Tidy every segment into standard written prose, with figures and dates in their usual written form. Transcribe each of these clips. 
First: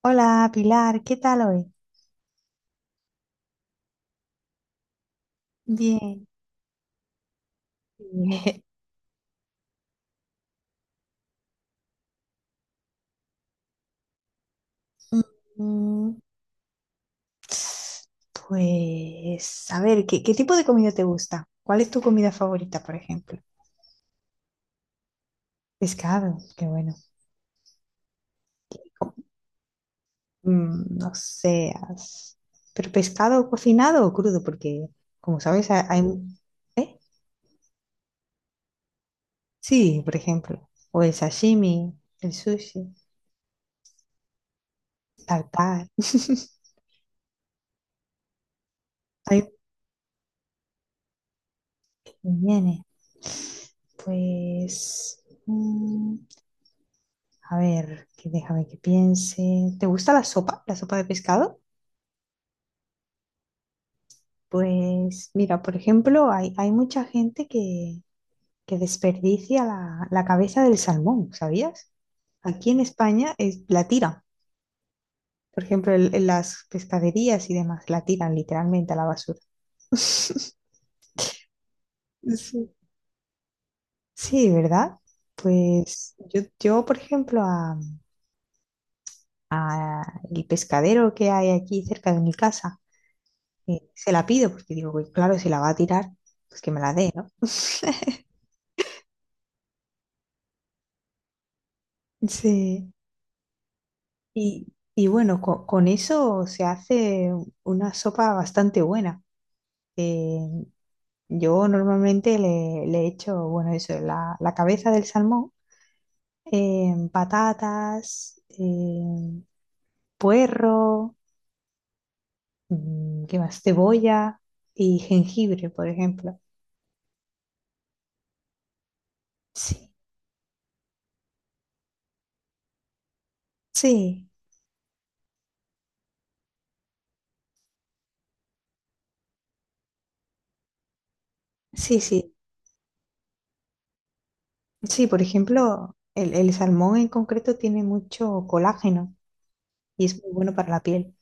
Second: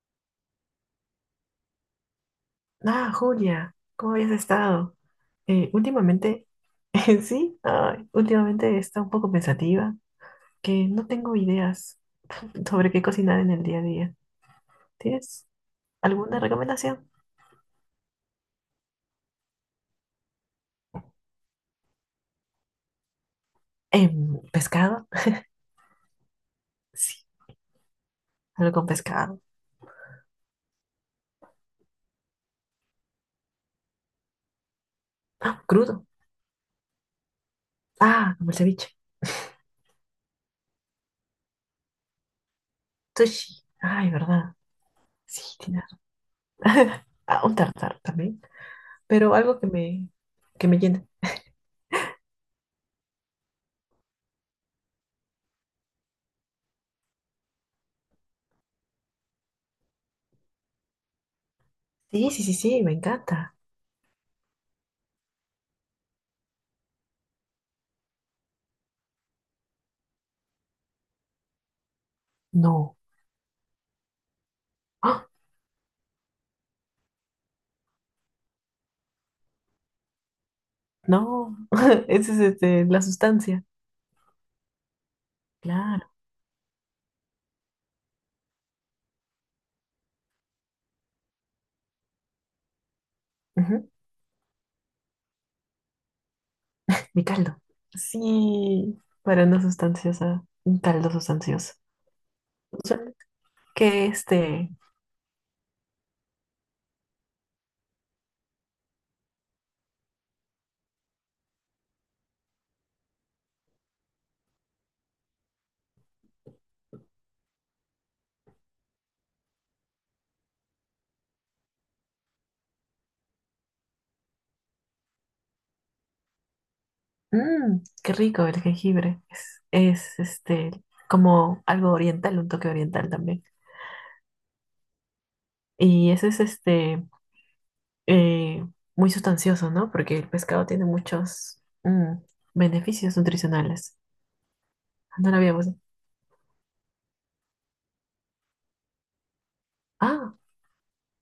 Hola Pilar, ¿qué tal hoy? Ah, Julia, ¿cómo habías estado? Bien. Últimamente, sí, ay, Bien. últimamente he estado un poco pensativa, que no tengo ideas sobre qué cocinar en el día a día. ¿Tienes Mm, alguna recomendación? Pues, a ver, ¿qué tipo de comida te gusta? ¿Cuál es tu comida favorita, por ejemplo? ¿Pescado? Pescado, qué bueno. Sí, algo Qué con co- pescado. mm, no sé, as- Pero pescado cocinado o crudo, porque como Ah, sabes, hay... crudo. ¿Eh? Ah, como el ceviche. Sí, por ejemplo. O el sashimi, el sushi, Sushi. Ay, ¿verdad? Sí, tienes tartar, razón. Ah, un tartar también, pero hay que me llene. viene. Pues... mm, A ver, que déjame que piense. ¿Te gusta la sopa? ¿La sopa de pescado? Sí, sí, sí, sí, me encanta. Pues mira, por ejemplo, hay mucha gente que desperdicia la cabeza del salmón, ¿sabías? Aquí en No. España es, la tiran. Ah. Por ejemplo, en las pescaderías y demás, la tiran literalmente a la basura. No, ese es Sí, la sustancia. sí, ¿verdad? Claro. Pues yo por ejemplo, a el pescadero que hay aquí cerca de mi casa, Ujú. se la pido, porque digo, "Uy, claro, si la va a tirar, pues que me la dé, Mi ¿no?" caldo. Sí, para una sustanciosa, un caldo sustancioso. Sí. Suena. Que Y bueno, eso se hace una sopa bastante buena. Eh, yo normalmente le echo, bueno, eso, la cabeza del salmón, patatas, puerro, mm, ¿qué más? Cebolla y jengibre, por ejemplo. Qué rico el jengibre. Sí, Es como algo oriental, un toque oriental también. sí, Y ese es eh, muy sustancioso, ¿no? Porque el pescado tiene muchos sí, sí. beneficios nutricionales. Sí, por No lo habíamos. ejemplo, el salmón en concreto tiene mucho colágeno y es muy Ah, bueno para la piel.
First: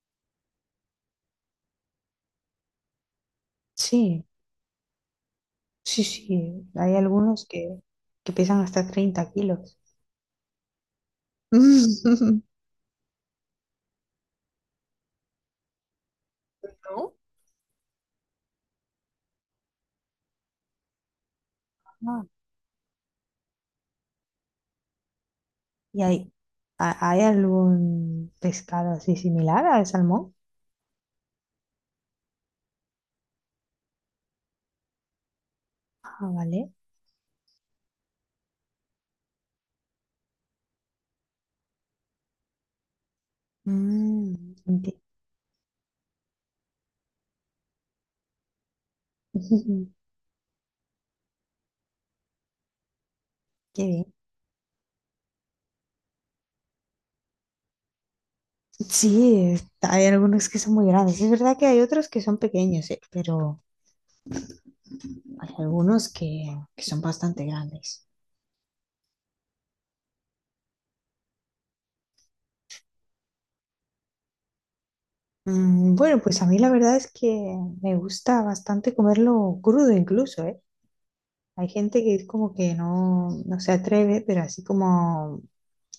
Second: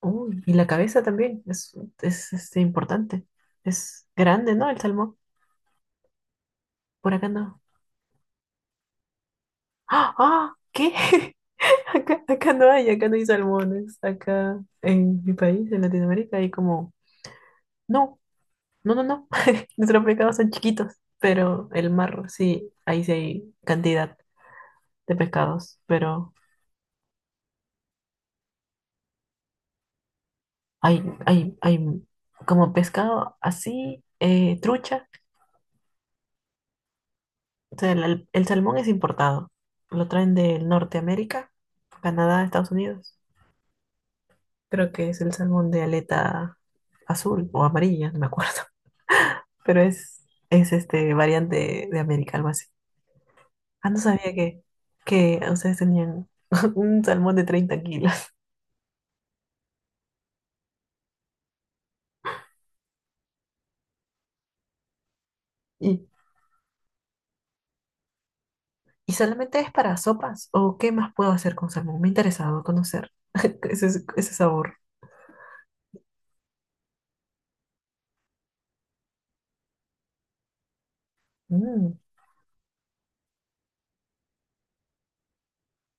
uy, y la cabeza también es importante. Es Sí, grande, ¿no? El salmón. sí, sí. Hay Por acá algunos no. Que pesan hasta 30 kilos. ¡Ah! ¡Ah! ¿Qué? ¿No? Acá no hay salmones. Acá en mi país, en Latinoamérica, hay como. No, no. Nuestros pescados son chiquitos, pero el Ah, mar sí, ahí sí hay cantidad de pescados. ¿y hay, Pero hay algún pescado así similar al salmón? Hay como pescado así, trucha. Ah, vale. O sea, el salmón es importado. Lo traen de Norteamérica, Canadá, Estados Unidos. Mm, Creo enti- que es el salmón de aleta azul o amarilla, no me acuerdo. Pero es este variante de América, algo así. Qué Ah, no bien. sabía que ustedes tenían un salmón de 30 kilos. Sí, hay algunos que son muy grandes. Es verdad que hay otros que son pequeños, pero hay ¿Y, algunos que son bastante grandes. y solamente es para sopas? ¿O qué más puedo hacer con salmón? Me ha interesado conocer ese sabor. Bueno, pues a mí la verdad es que me gusta bastante comerlo crudo incluso, ¿eh? Hay Mm. gente que es como que no, no se atreve, pero así como,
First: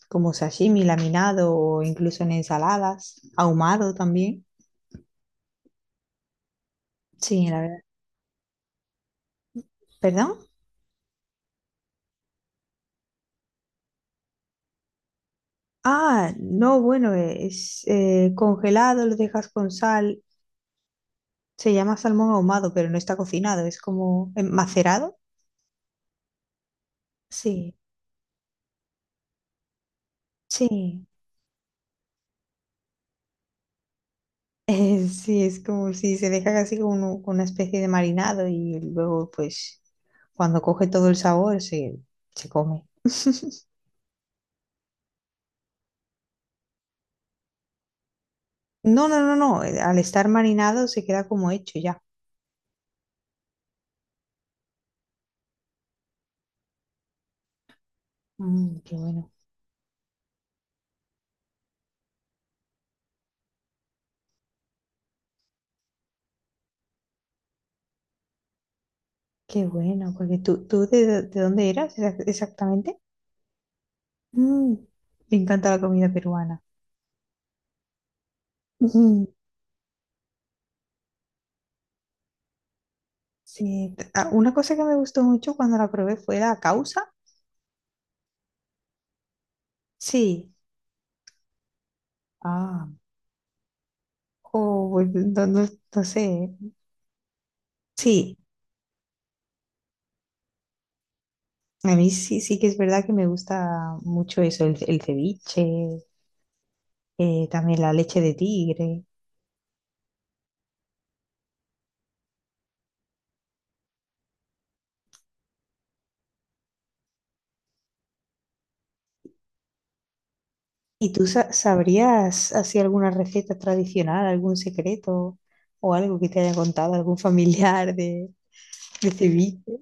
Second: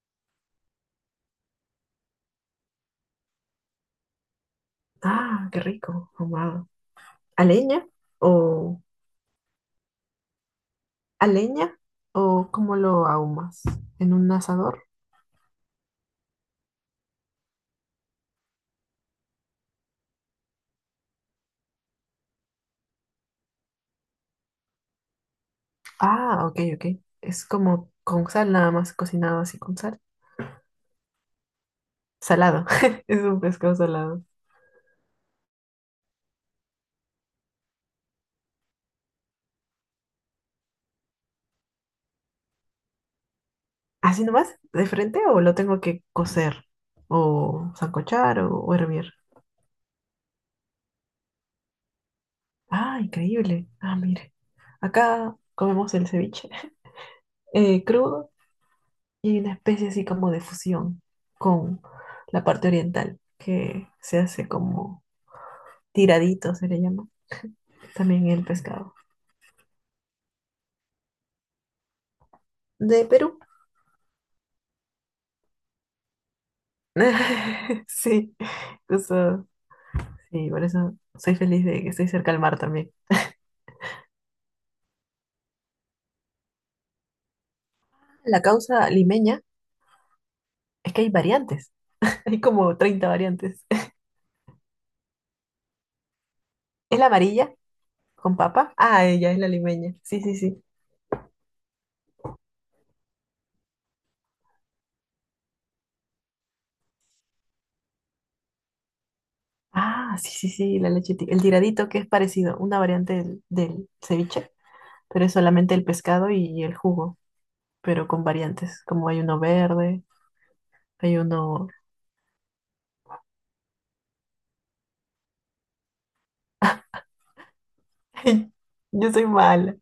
como sashimi laminado o incluso en ensaladas, ahumado también. Ah, qué rico, ahumado. ¿A Sí, la verdad. leña? ¿O ¿Perdón? ¿A leña? ¿O cómo lo ahumas? ¿En un asador? Ah, no, bueno, es congelado, lo dejas con sal. Se llama salmón ahumado, pero no está cocinado, es como macerado. Ah, ok, ok. Es Sí, como con sal nada más, cocinado así con sal. sí. Salado. Es un pescado salado. Sí, es como si se deja casi como con una especie de marinado y luego pues cuando coge todo el sabor se, se come. ¿Así nomás? ¿De frente o lo tengo que cocer? ¿O sancochar o hervir? No, no, no, no, al estar marinado se queda como hecho ya. Ah, increíble. Ah, mire. Acá comemos el ceviche crudo Mm, y hay una especie así como de fusión con la parte oriental que se hace como tiradito, se le llama también el pescado. qué bueno, porque tú, ¿tú de, de dónde eras exactamente? De Perú. Mm, me encanta la comida peruana. Sí, Ujú, eso, sí, por eso soy feliz de que estoy cerca al mar también. sí, ah, una cosa que me gustó mucho cuando la probé fue la causa. La causa limeña Sí, es que hay variantes, hay como ah, 30 variantes. oh, pues, no, no sé. ¿Eh? ¿Es la amarilla con Sí. papa? Ah, ella es la limeña, sí, sí, sí. A mí sí, sí que es verdad que me gusta mucho eso, el ceviche, también la leche de tigre. Ah, sí, sí, sí, la leche ti- el tiradito que es parecido, una variante del ceviche, pero es solamente el pescado y el jugo, pero con variantes, como hay uno verde, ¿Y hay tú uno... sabrías así alguna receta tradicional, algún secreto o algo que te haya contado algún familiar de Yo soy ceviche mala.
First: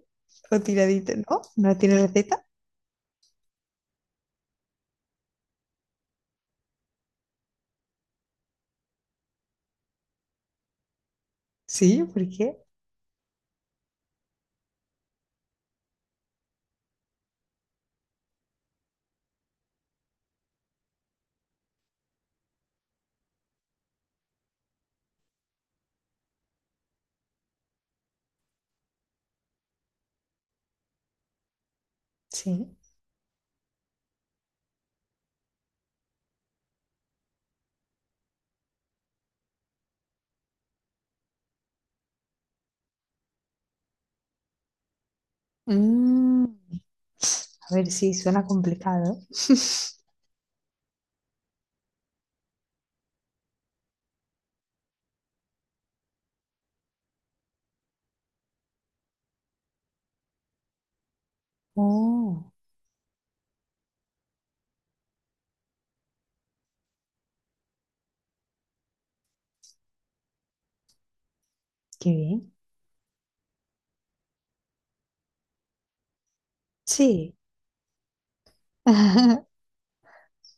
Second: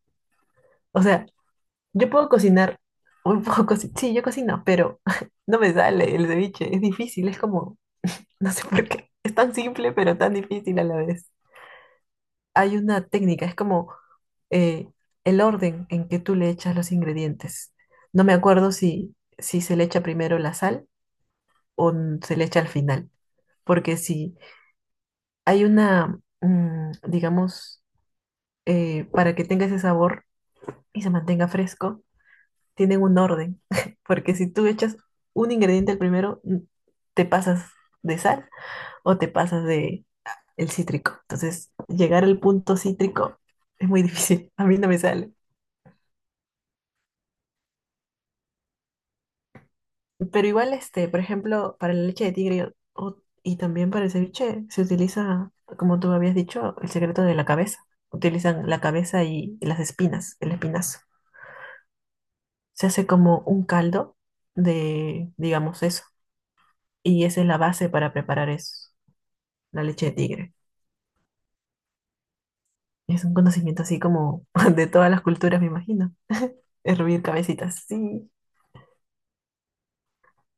o O tiradito? sea, ¿No? ¿No tiene yo puedo receta? cocinar, un poco sí, sí, yo cocino, pero no me sale el ceviche, es difícil, es como, no sé por qué, es tan simple pero tan difícil a la vez. Sí, ¿por qué? Hay una técnica, es como eh, el orden en que tú le echas los ingredientes. No me acuerdo si se le echa primero la sal o n- se le echa al final, porque si hay una, digamos, para que tenga ese sabor y se mantenga fresco Sí. tienen un orden, porque si tú echas un ingrediente al primero, te pasas de sal o te pasas de el cítrico. Entonces, llegar al punto cítrico es muy difícil, a mí no me sale. Mm, a ver, sí, suena complicado. Pero igual, este, por ejemplo, para la leche de tigre o- y también para el ceviche se utiliza, como tú habías dicho, el secreto de la cabeza. Utilizan la cabeza y las espinas, el espinazo. Oh, Se hace como un caldo de, digamos, eso. Y esa es la base para preparar eso, la leche de tigre. qué bien. Es un conocimiento así como de todas las culturas, me imagino. Hervir Sí. cabecitas, sí.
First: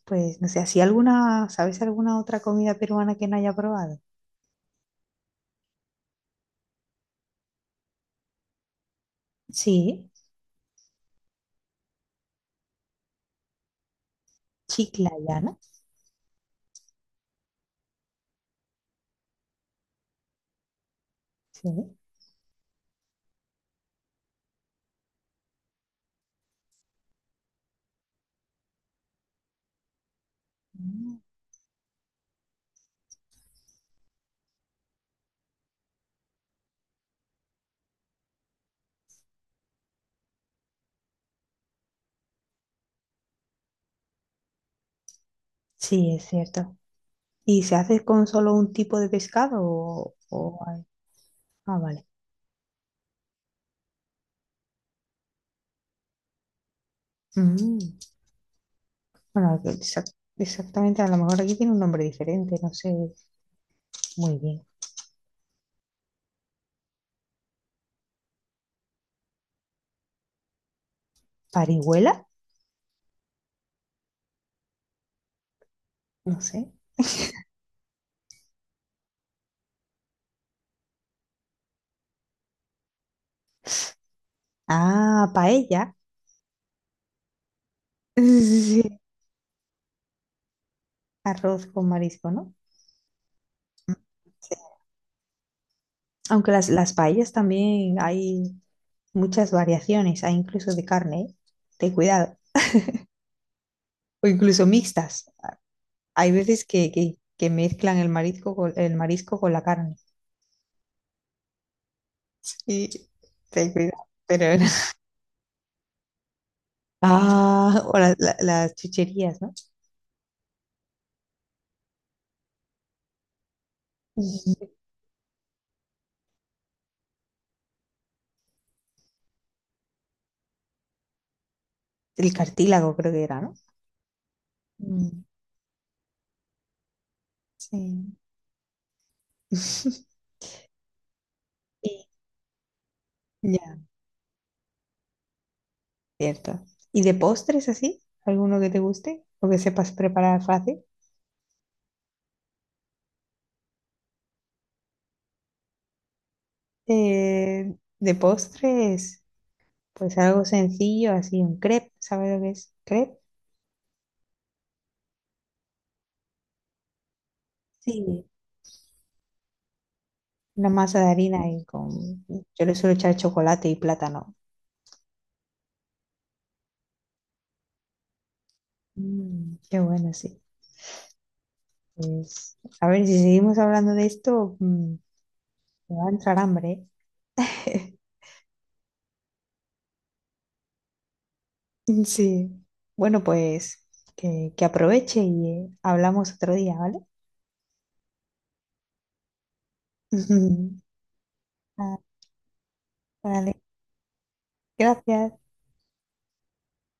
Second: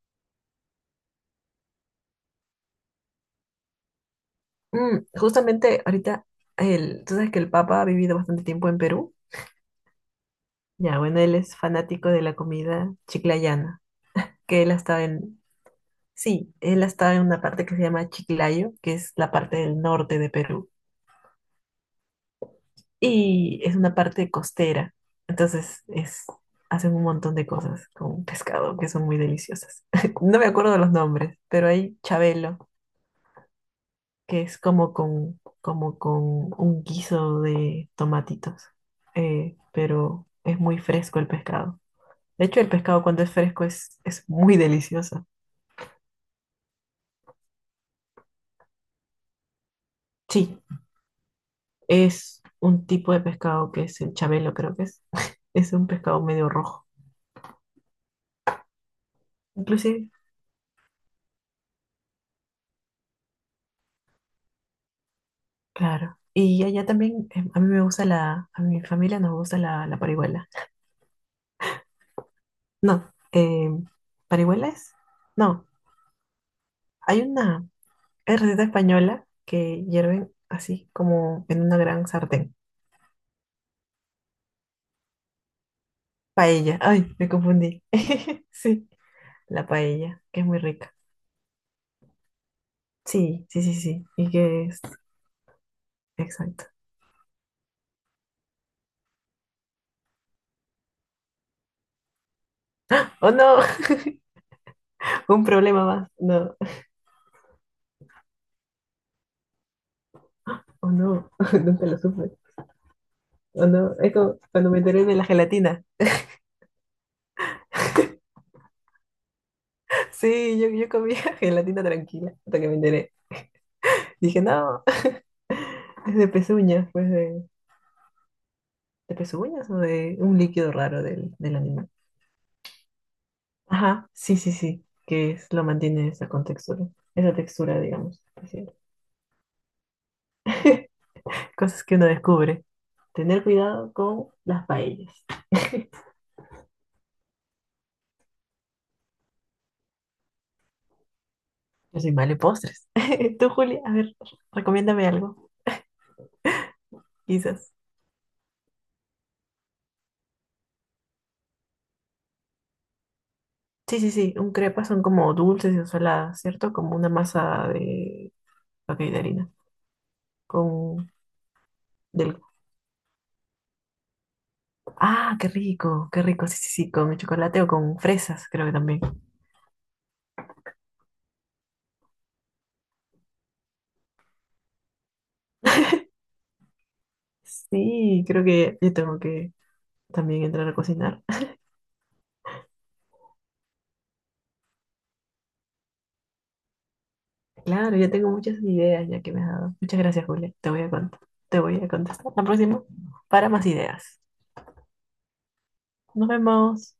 Pues no sé, ¿así alguna, sabes alguna otra comida peruana que no haya probado? Mm, justamente ahorita, tú sabes que el Papa ha vivido bastante tiempo en Perú. Sí, Ya, bueno, él es fanático de la comida chiclayana, que él ha estado en, chiclayana, sí, él ha estado en una parte que se llama Chiclayo, que es la parte del norte de Perú. sí. Y es una parte costera. Entonces, es, hacen un montón de cosas con pescado que son muy deliciosas. No me acuerdo de los Mm. nombres, pero hay chabelo que es como como con un guiso de tomatitos, pero es muy fresco el pescado. De hecho, el pescado cuando es fresco es muy delicioso. Sí, es cierto. ¿Y se hace con solo un tipo de pescado Sí, o hay- Ah, vale. es un tipo de pescado que es el chabelo, creo que es. Es un pescado medio rojo. Mm. Bueno, que Inclusive, exactamente, a lo mejor aquí tiene un nombre diferente, no sé muy bien. claro. Y allá también, a mí me gusta a mi familia nos gusta la parihuela. ¿Parihuela? No, ¿parihuela es? No, No sé. hay una... Es receta española que hierven así como en una gran sartén. Ah, paella. Paella. Ay, me confundí. Sí, Sí, sí. la paella, que es muy rica. Arroz con marisco, ¿no? Sí, sí, sí, sí. Y que es Aunque exacto. Las paellas también hay, muchas variaciones, hay incluso de carne, ¿eh? Ten cuidado, Oh no, o incluso mixtas. un problema más. Hay No, veces que mezclan el marisco con la carne. oh no, nunca lo supe. Y Oh ten no, cuidado. es como Pero, cuando me enteré de la gelatina. ah, o las chucherías, ¿no? Sí, yo comía gelatina tranquila hasta que me enteré. Dije, Y no, es de pezuñas, pues de pezuñas o de un líquido raro del animal. el cartílago creo que era, ¿no? Ajá, sí, sí, sí, Mm, que es, lo mantiene esa contextura, esa textura, sí. digamos. Así. Es. Cosas que uno Y- descubre. Tener ya, cuidado con las paellas. cierto. ¿Y de postres así? ¿Alguno que te guste o que sepas preparar fácil? Yo soy mal en postres. Tú, Julia, a ver, recomiéndame algo, quizás. Eh, de postres. Pues algo sencillo, así un crepe, ¿sabes lo que es crepe? Sí, sí, sí, un crepa son como dulces y saladas, ¿cierto? Como una masa Sí. de, ok, de harina, Una masa de con, harina y con... del, yo le suelo echar chocolate y plátano. ah, qué rico, sí, sí, sí, con chocolate o con fresas, creo que también. Mm, qué bueno, sí. Pues, a ver, si seguimos hablando de esto, mm, me va a entrar hambre. ¿Eh? Sí, creo que yo tengo que también entrar a cocinar. Sí. Bueno, pues que aproveche y hablamos otro día, ¿vale? Claro, yo tengo muchas ideas ya que me has dado. Muchas gracias, Julia. Te voy a cont- te voy a Ah, contestar la próxima para vale, más ideas. gracias. Nos vemos.